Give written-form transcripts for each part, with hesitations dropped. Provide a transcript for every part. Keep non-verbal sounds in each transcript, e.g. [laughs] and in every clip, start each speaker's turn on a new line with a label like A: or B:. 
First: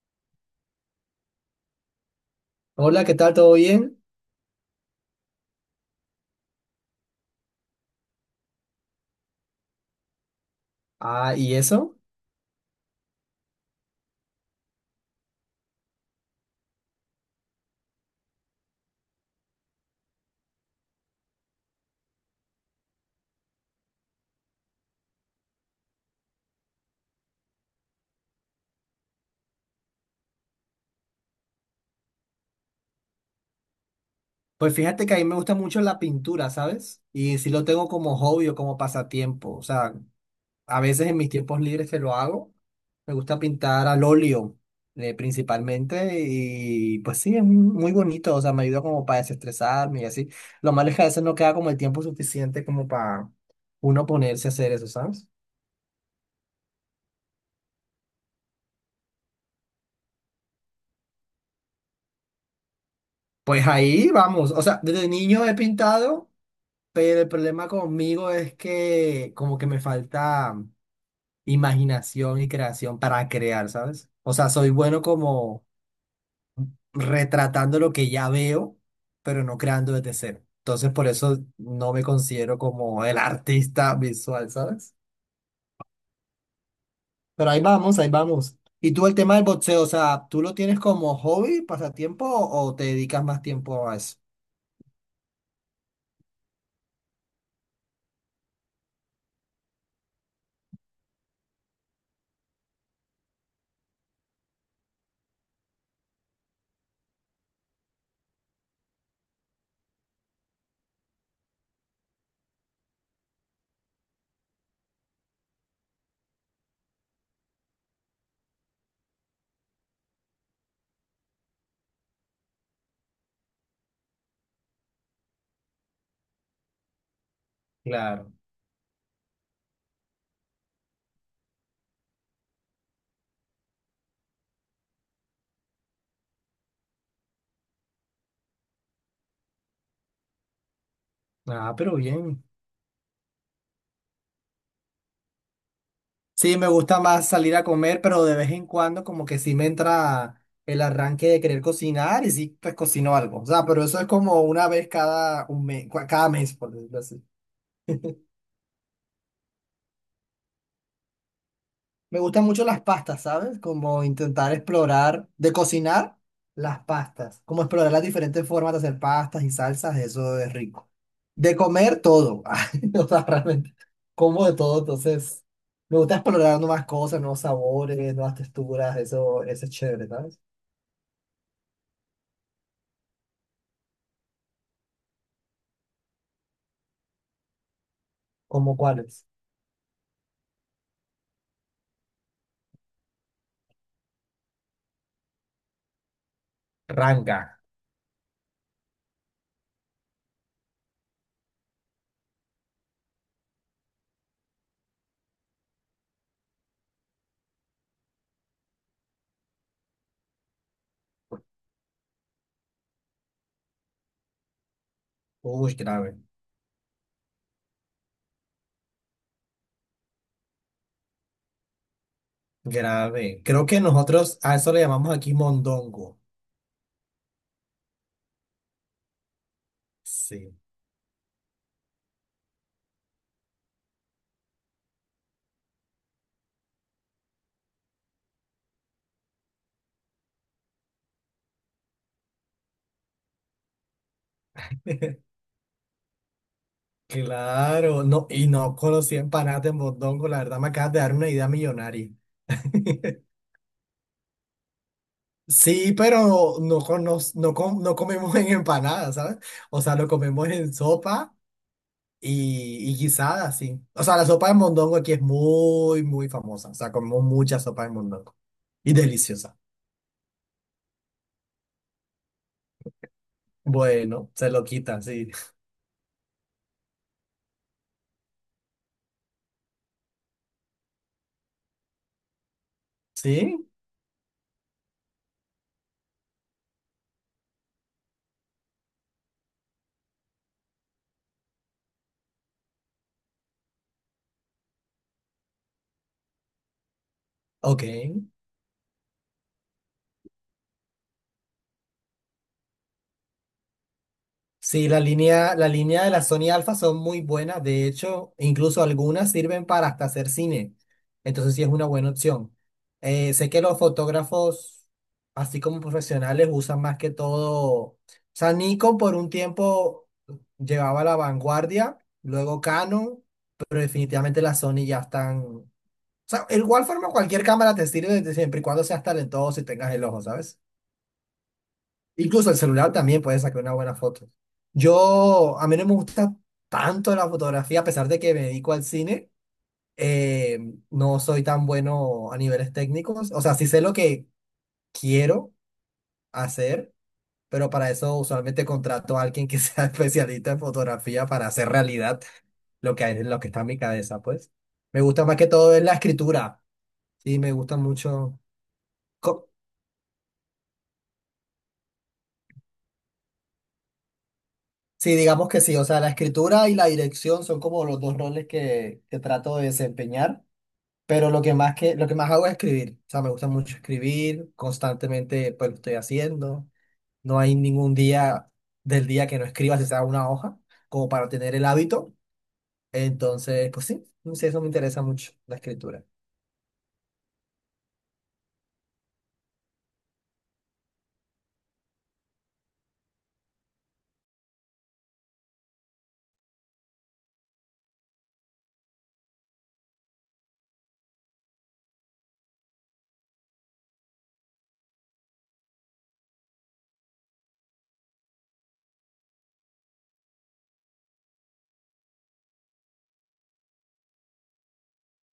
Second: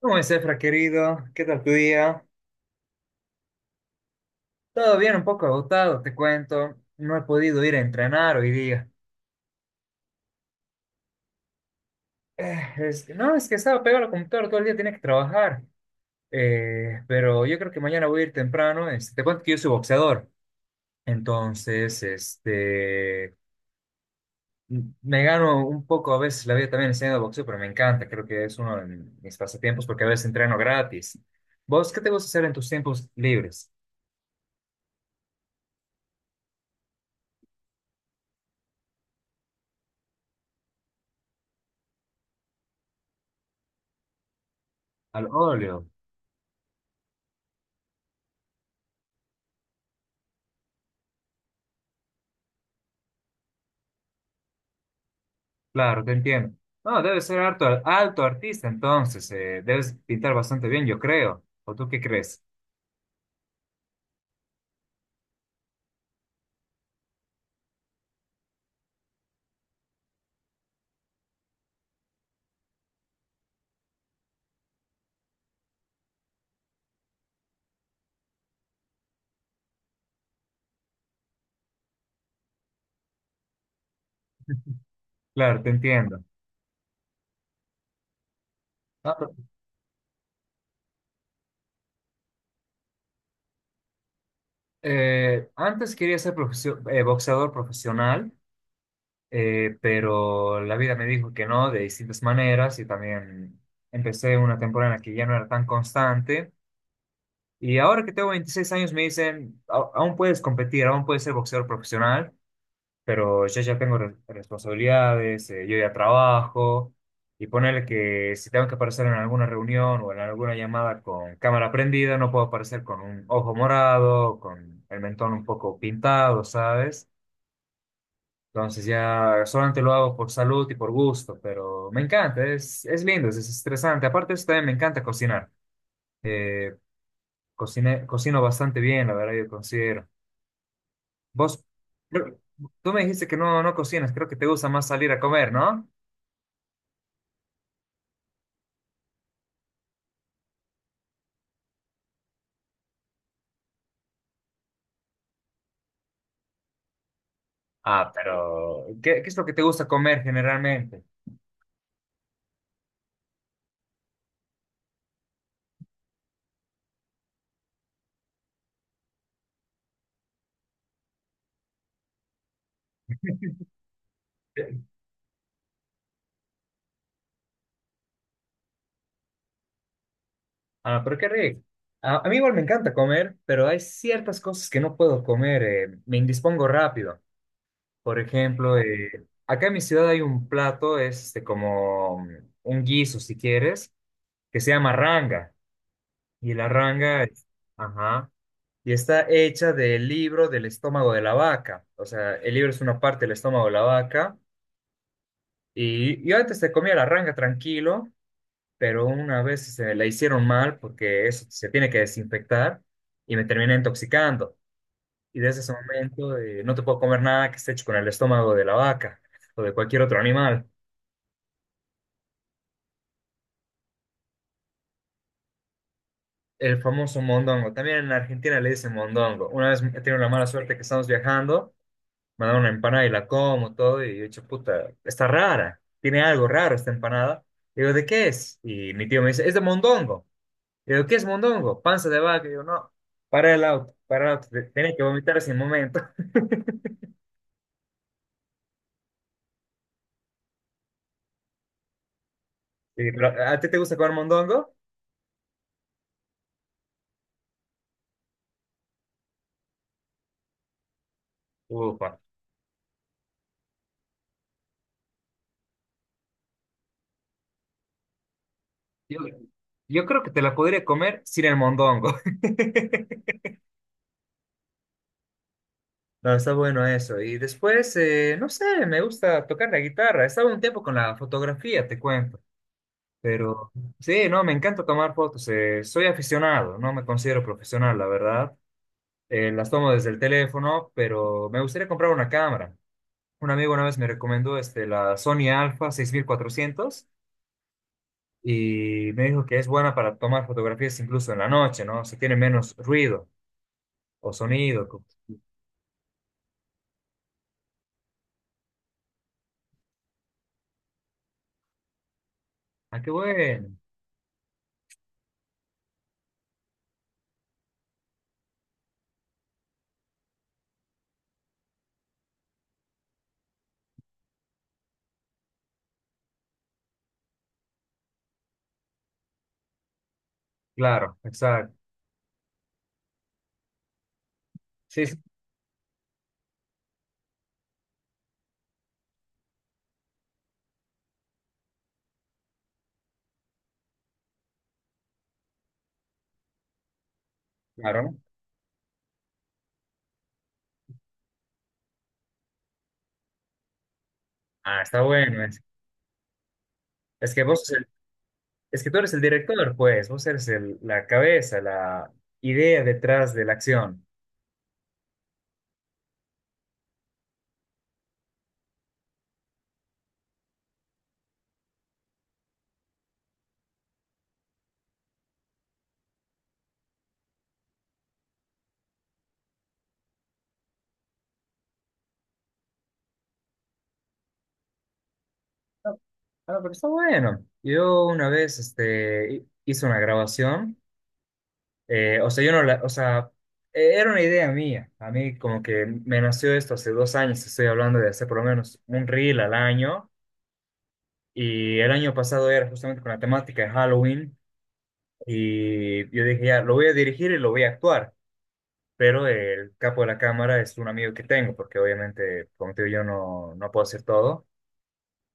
A: ¿Cómo es, Efra, querido? ¿Qué tal tu día?
B: Hola, ¿qué tal? ¿Todo bien?
A: Todo bien, un poco agotado, te cuento. No he podido ir a entrenar hoy día.
B: Ah, ¿y eso?
A: No, es que estaba pegado al computador todo el día, tenía que trabajar. Pero yo creo que mañana voy a ir temprano. Este, te cuento que yo soy boxeador. Entonces, este, me gano un poco a veces la vida también enseñando boxeo, pero me encanta. Creo que es uno de mis pasatiempos porque a veces entreno gratis. ¿Vos qué te gusta hacer en tus tiempos libres?
B: Pues fíjate que a mí me gusta mucho la pintura, ¿sabes? Y sí lo tengo como hobby o como pasatiempo. O sea, a veces en mis tiempos libres que lo hago, me gusta pintar al óleo,
A: Al óleo.
B: principalmente. Y pues sí, es muy bonito. O sea, me ayuda como para desestresarme y así. Lo malo es que a veces no queda como el tiempo suficiente como para uno ponerse a hacer eso, ¿sabes?
A: Claro, te entiendo. No, debe ser alto, alto artista, entonces, debes pintar bastante bien, yo creo. ¿O tú qué crees?
B: Pues ahí vamos. O sea, desde niño he pintado. Pero el problema conmigo es que como que me falta imaginación y creación para crear, ¿sabes? O sea, soy bueno como retratando lo que ya veo, pero no creando desde cero. Entonces, por eso no me considero como el [laughs] artista visual, ¿sabes?
A: Claro, te entiendo.
B: Pero ahí vamos, ahí vamos. ¿Y tú
A: Ah,
B: el
A: pero,
B: tema del boxeo, o sea, tú lo tienes como hobby, pasatiempo o te dedicas más tiempo a eso?
A: antes quería ser boxeador profesional, pero la vida me dijo que no, de distintas maneras, y también empecé una temporada en la que ya no era tan constante. Y ahora que tengo 26 años me dicen, Aún puedes competir, aún puedes ser boxeador profesional. Pero yo ya tengo responsabilidades, yo ya trabajo, y ponerle que si tengo que aparecer en alguna reunión o en alguna llamada con cámara prendida, no puedo aparecer con un ojo morado, con el mentón un poco pintado, ¿sabes?"
B: Claro.
A: Entonces ya solamente lo hago por salud y por gusto, pero me encanta, es lindo, es estresante. Aparte de eso, también me encanta cocinar. Eh, Cocino bastante bien, la verdad, yo considero. Vos,
B: Ah, pero
A: creo-
B: bien.
A: Tú me dijiste que no, no cocinas, creo que te gusta más salir a comer, ¿no?
B: Sí, me gusta más salir a comer, pero de vez en cuando como que sí me entra el arranque de querer cocinar y sí, pues cocino algo. O sea, pero eso es como una vez cada un mes, cada mes, por decirlo así.
A: Ah, pero ¿qué, qué es lo que te gusta comer generalmente?
B: Me gustan mucho las pastas, ¿sabes? Como intentar explorar, de cocinar las pastas, como explorar las diferentes formas de hacer pastas y salsas, eso es rico. De comer todo, [laughs] o sea, realmente como de todo, entonces me gusta explorar nuevas cosas, nuevos sabores, nuevas texturas, eso es chévere, ¿sabes?
A: Ah, pero qué rico. A mí igual me encanta comer, pero hay ciertas cosas que no puedo comer, me indispongo rápido. Por
B: ¿Cómo
A: ejemplo,
B: cuáles?
A: acá en mi ciudad hay un plato, es este, como un guiso, si quieres, que se llama ranga. Y la ranga,
B: Ranga.
A: es- ajá, y está hecha del libro del estómago de la vaca. O sea, el libro es una parte del estómago de la vaca. Y yo antes te comía la ranga tranquilo. Pero una vez se la hicieron mal porque eso se tiene que desinfectar y me terminé intoxicando. Y desde ese
B: Uy, grave,
A: momento no te puedo comer nada que esté hecho con el estómago de la vaca o de cualquier otro animal.
B: grave. Creo que nosotros a eso le llamamos aquí mondongo.
A: El famoso mondongo. También en Argentina le dicen mondongo. Una vez he tenido la mala
B: Sí.
A: suerte que estamos viajando, me dan una empanada y la como todo y yo he dicho, puta, está rara, tiene algo raro esta empanada. Digo, ¿de qué es? Y mi tío me dice, es de mondongo. Y yo, ¿qué es mondongo? Panza de vaca. Y yo, no, para el auto, tenés que vomitar ese momento. [laughs]
B: Claro, no, y no conocí empanadas de mondongo, la verdad me acabas de dar una idea millonaria.
A: Y,
B: [laughs]
A: pero, ¿a ti te gusta comer mondongo?
B: Sí, pero no, no, no comemos en empanadas, ¿sabes? O sea, lo comemos en sopa
A: Ufa.
B: y guisada, sí. O sea, la sopa de mondongo aquí es muy, muy famosa. O sea, comemos mucha sopa de mondongo. Y
A: Yo,
B: deliciosa.
A: yo creo que te la podría comer sin el mondongo. [laughs]
B: Bueno, se lo quitan, sí.
A: No, está bueno eso. Y después, no sé, me gusta tocar la guitarra. Estaba un tiempo con la fotografía, te cuento.
B: ¿Sí?
A: Pero sí, no, me encanta tomar fotos. Soy aficionado, no me considero profesional, la verdad. Las tomo desde el teléfono, pero me gustaría comprar una cámara. Un amigo una vez me recomendó este, la Sony Alpha 6400
B: Ok.
A: y me dijo que es buena para tomar fotografías incluso en la noche, ¿no? O sea, tiene menos ruido o sonido.
B: Sí,
A: co-
B: la línea de la Sony Alpha son muy buenas. De hecho, incluso algunas sirven para hasta hacer cine. Entonces sí es una buena opción.
A: Ah, qué
B: Sé que
A: bueno.
B: los fotógrafos, así como profesionales, usan más que todo. O sea, Nikon por un tiempo llevaba la vanguardia, luego Canon, pero definitivamente las Sony ya están. O sea, de igual forma cualquier cámara te sirve desde siempre y cuando seas talentoso y tengas el ojo, ¿sabes?
A: Claro, exacto.
B: Incluso el celular también puede sacar una buena foto.
A: Sí, sí,
B: Yo, a mí no me gusta tanto la fotografía, a pesar de que me dedico al cine, eh, no soy tan bueno a niveles técnicos. O sea, sí sé lo que quiero hacer, pero para
A: claro.
B: eso
A: ¿No?
B: usualmente contrato a alguien que sea [laughs] especialista en fotografía para hacer realidad lo que hay, lo que está en mi cabeza, pues.
A: Ah,
B: Me
A: está
B: gusta más
A: bueno.
B: que todo es la escritura.
A: Es
B: Sí,
A: que
B: me
A: vos,
B: gusta
A: sos el-
B: mucho.
A: es que tú eres el director, pues. La cabeza, la idea detrás de la acción.
B: Sí, digamos que sí, o sea, la escritura y la dirección son como los dos roles que trato de desempeñar, pero lo que más hago es escribir, o sea, me gusta mucho escribir, constantemente pues lo estoy haciendo, no hay ningún día del día que no escriba, si sea una hoja, como para tener el hábito, entonces, pues sí, no sé, eso me interesa mucho, la
A: Ah,
B: escritura.
A: ah, pero está bueno. Yo una vez este, hice una grabación. O sea, yo no la, o sea, Era una idea mía. A mí como que me nació esto hace dos años, estoy hablando de hacer por lo menos un reel al año. Y el año pasado era justamente con la temática de Halloween. Y yo dije, ya, lo voy a dirigir y lo voy a actuar. Pero el capo de la cámara es un amigo que tengo, porque obviamente, como te digo, yo no, no puedo hacer todo.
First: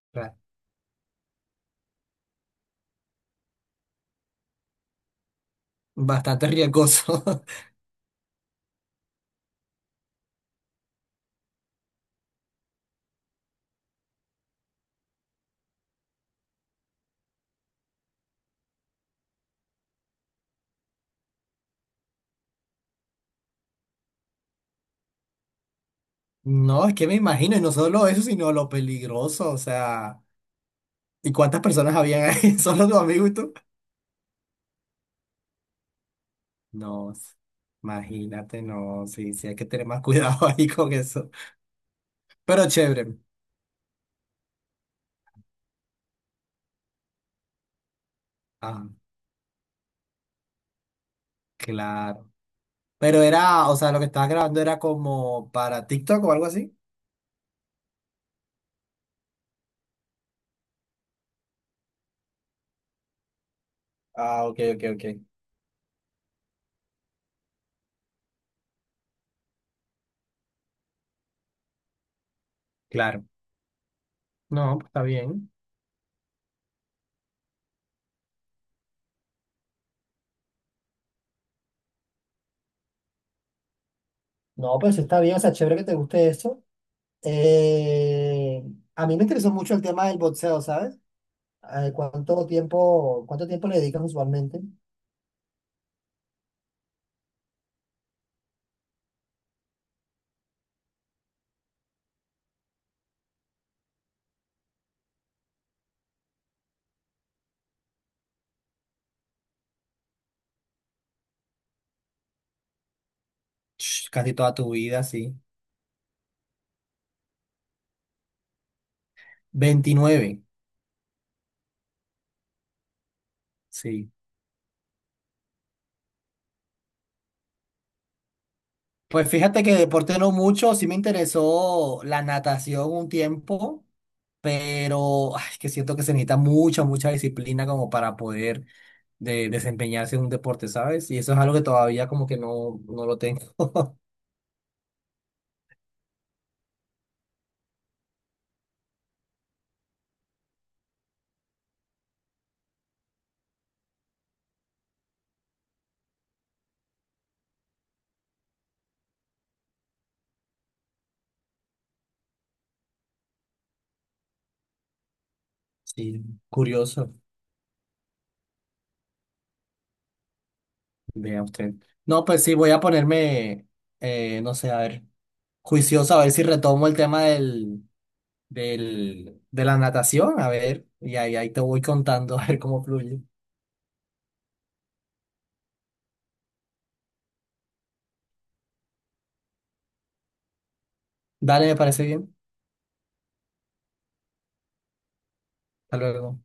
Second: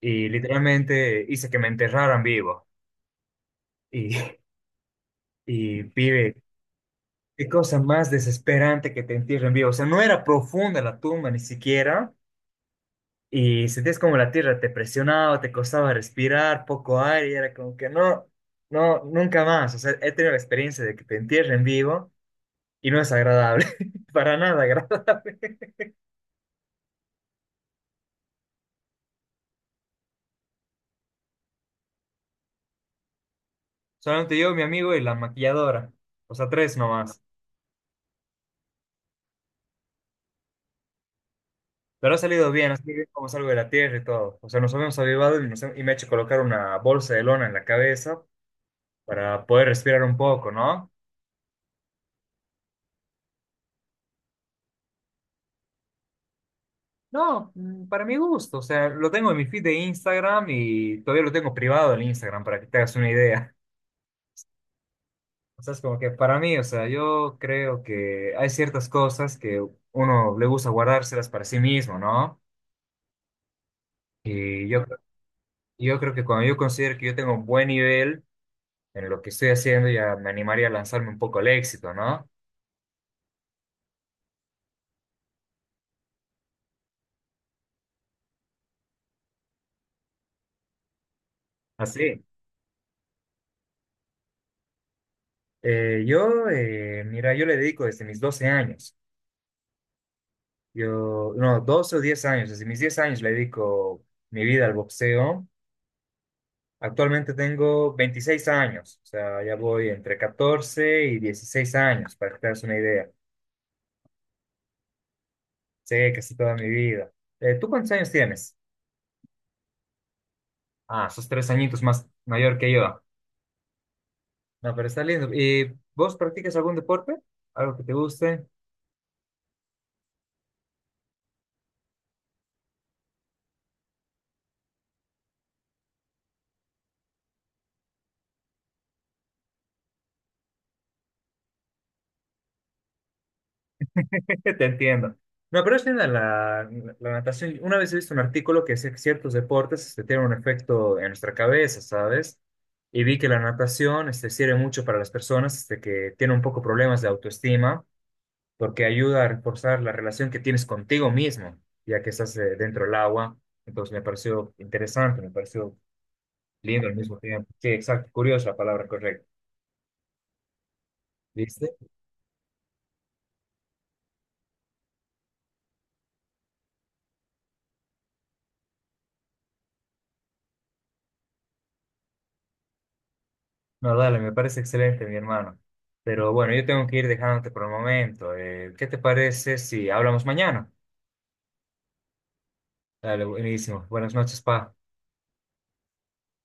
A: Y
B: Claro.
A: literalmente hice que me enterraran vivo. Y, [laughs] y pibe,
B: Bastante riesgoso.
A: qué
B: [laughs]
A: cosa más desesperante que te entierren vivo. O sea, no era profunda la tumba ni siquiera. Y sentías como la tierra te presionaba, te costaba respirar, poco aire. Y era como que no, no, nunca más. O sea, he tenido la experiencia de que te entierren vivo y no es agradable. [laughs] Para nada agradable.
B: No, es que me imagino, y no solo eso, sino lo peligroso, o sea, ¿y cuántas personas habían ahí? [laughs] ¿Solo tu amigo y tú?
A: Solamente yo, mi amigo y la maquilladora. O sea, tres
B: No,
A: nomás.
B: imagínate, no, sí, sí, hay que tener más cuidado [laughs] ahí con eso.
A: Pero ha salido
B: Pero
A: bien, así
B: chévere.
A: bien como salgo de la tierra y todo. O sea, nos habíamos avivado y, y me he hecho colocar una bolsa de lona en la cabeza
B: Ah,
A: para poder respirar un poco, ¿no?
B: claro. Pero era, o sea, lo que estabas grabando era como para TikTok o algo así.
A: No, para mi gusto, o sea, lo tengo en mi feed de Instagram y todavía lo tengo privado en Instagram para que te hagas una idea. [laughs]
B: Ah, ok, ok, ok.
A: O sea, es como que para mí, o sea, yo creo que hay ciertas cosas que uno le gusta guardárselas para sí mismo, ¿no?
B: Claro.
A: Y
B: No,
A: yo,
B: pues está bien.
A: yo creo que cuando yo considero que yo tengo un buen nivel en lo que estoy haciendo, ya me animaría a lanzarme un poco al éxito, ¿no?
B: No, pues está bien, o sea, chévere que te guste eso. Eh, a mí me interesó mucho el tema del boxeo, ¿sabes?
A: Así.
B: ¿Cuánto tiempo le dedicas usualmente?
A: Mira, yo le dedico desde mis 12 años. Yo, no, 12 o 10 años, desde mis 10 años le dedico mi vida al boxeo. Actualmente tengo 26 años, o sea, ya voy entre 14 y 16 años, para que te hagas una idea.
B: Ch, casi toda tu vida, sí.
A: Sé casi toda mi vida. ¿Tú cuántos años tienes?
B: 29.
A: Ah, sos tres añitos más mayor que yo.
B: Sí.
A: No, pero está lindo. ¿Y vos practicas algún deporte? ¿Algo que te guste?
B: Pues fíjate que deporte no mucho, sí me interesó la natación un tiempo, pero ay, que siento que se necesita mucha, mucha disciplina como para poder desempeñarse en un deporte, ¿sabes? Y eso es algo que todavía como que no, no lo tengo.
A: Que te entiendo. No, pero es linda la, la, la natación. Una vez he visto un artículo que decía que ciertos deportes este, tienen un efecto en nuestra cabeza, ¿sabes? Y vi que la natación este, sirve mucho para las personas este, que tienen un poco problemas de autoestima, porque ayuda a reforzar la relación que tienes contigo mismo, ya que estás dentro del agua. Entonces me pareció interesante, me pareció
B: Sí,
A: lindo al
B: curioso,
A: mismo tiempo. Sí, exacto, curiosa la palabra correcta.
B: vea usted.
A: ¿Viste?
B: No, pues sí, voy a ponerme, no sé, a ver, juicioso, a ver si retomo el tema de la natación, a ver, y ahí, ahí te voy contando, [laughs] a ver cómo fluye.
A: No, dale, me parece excelente, mi hermano. Pero bueno, yo tengo que ir dejándote por el momento. ¿Qué te parece si hablamos mañana?
B: Dale, me parece bien.
A: Dale, buenísimo. Buenas noches, pa.
B: Hasta luego.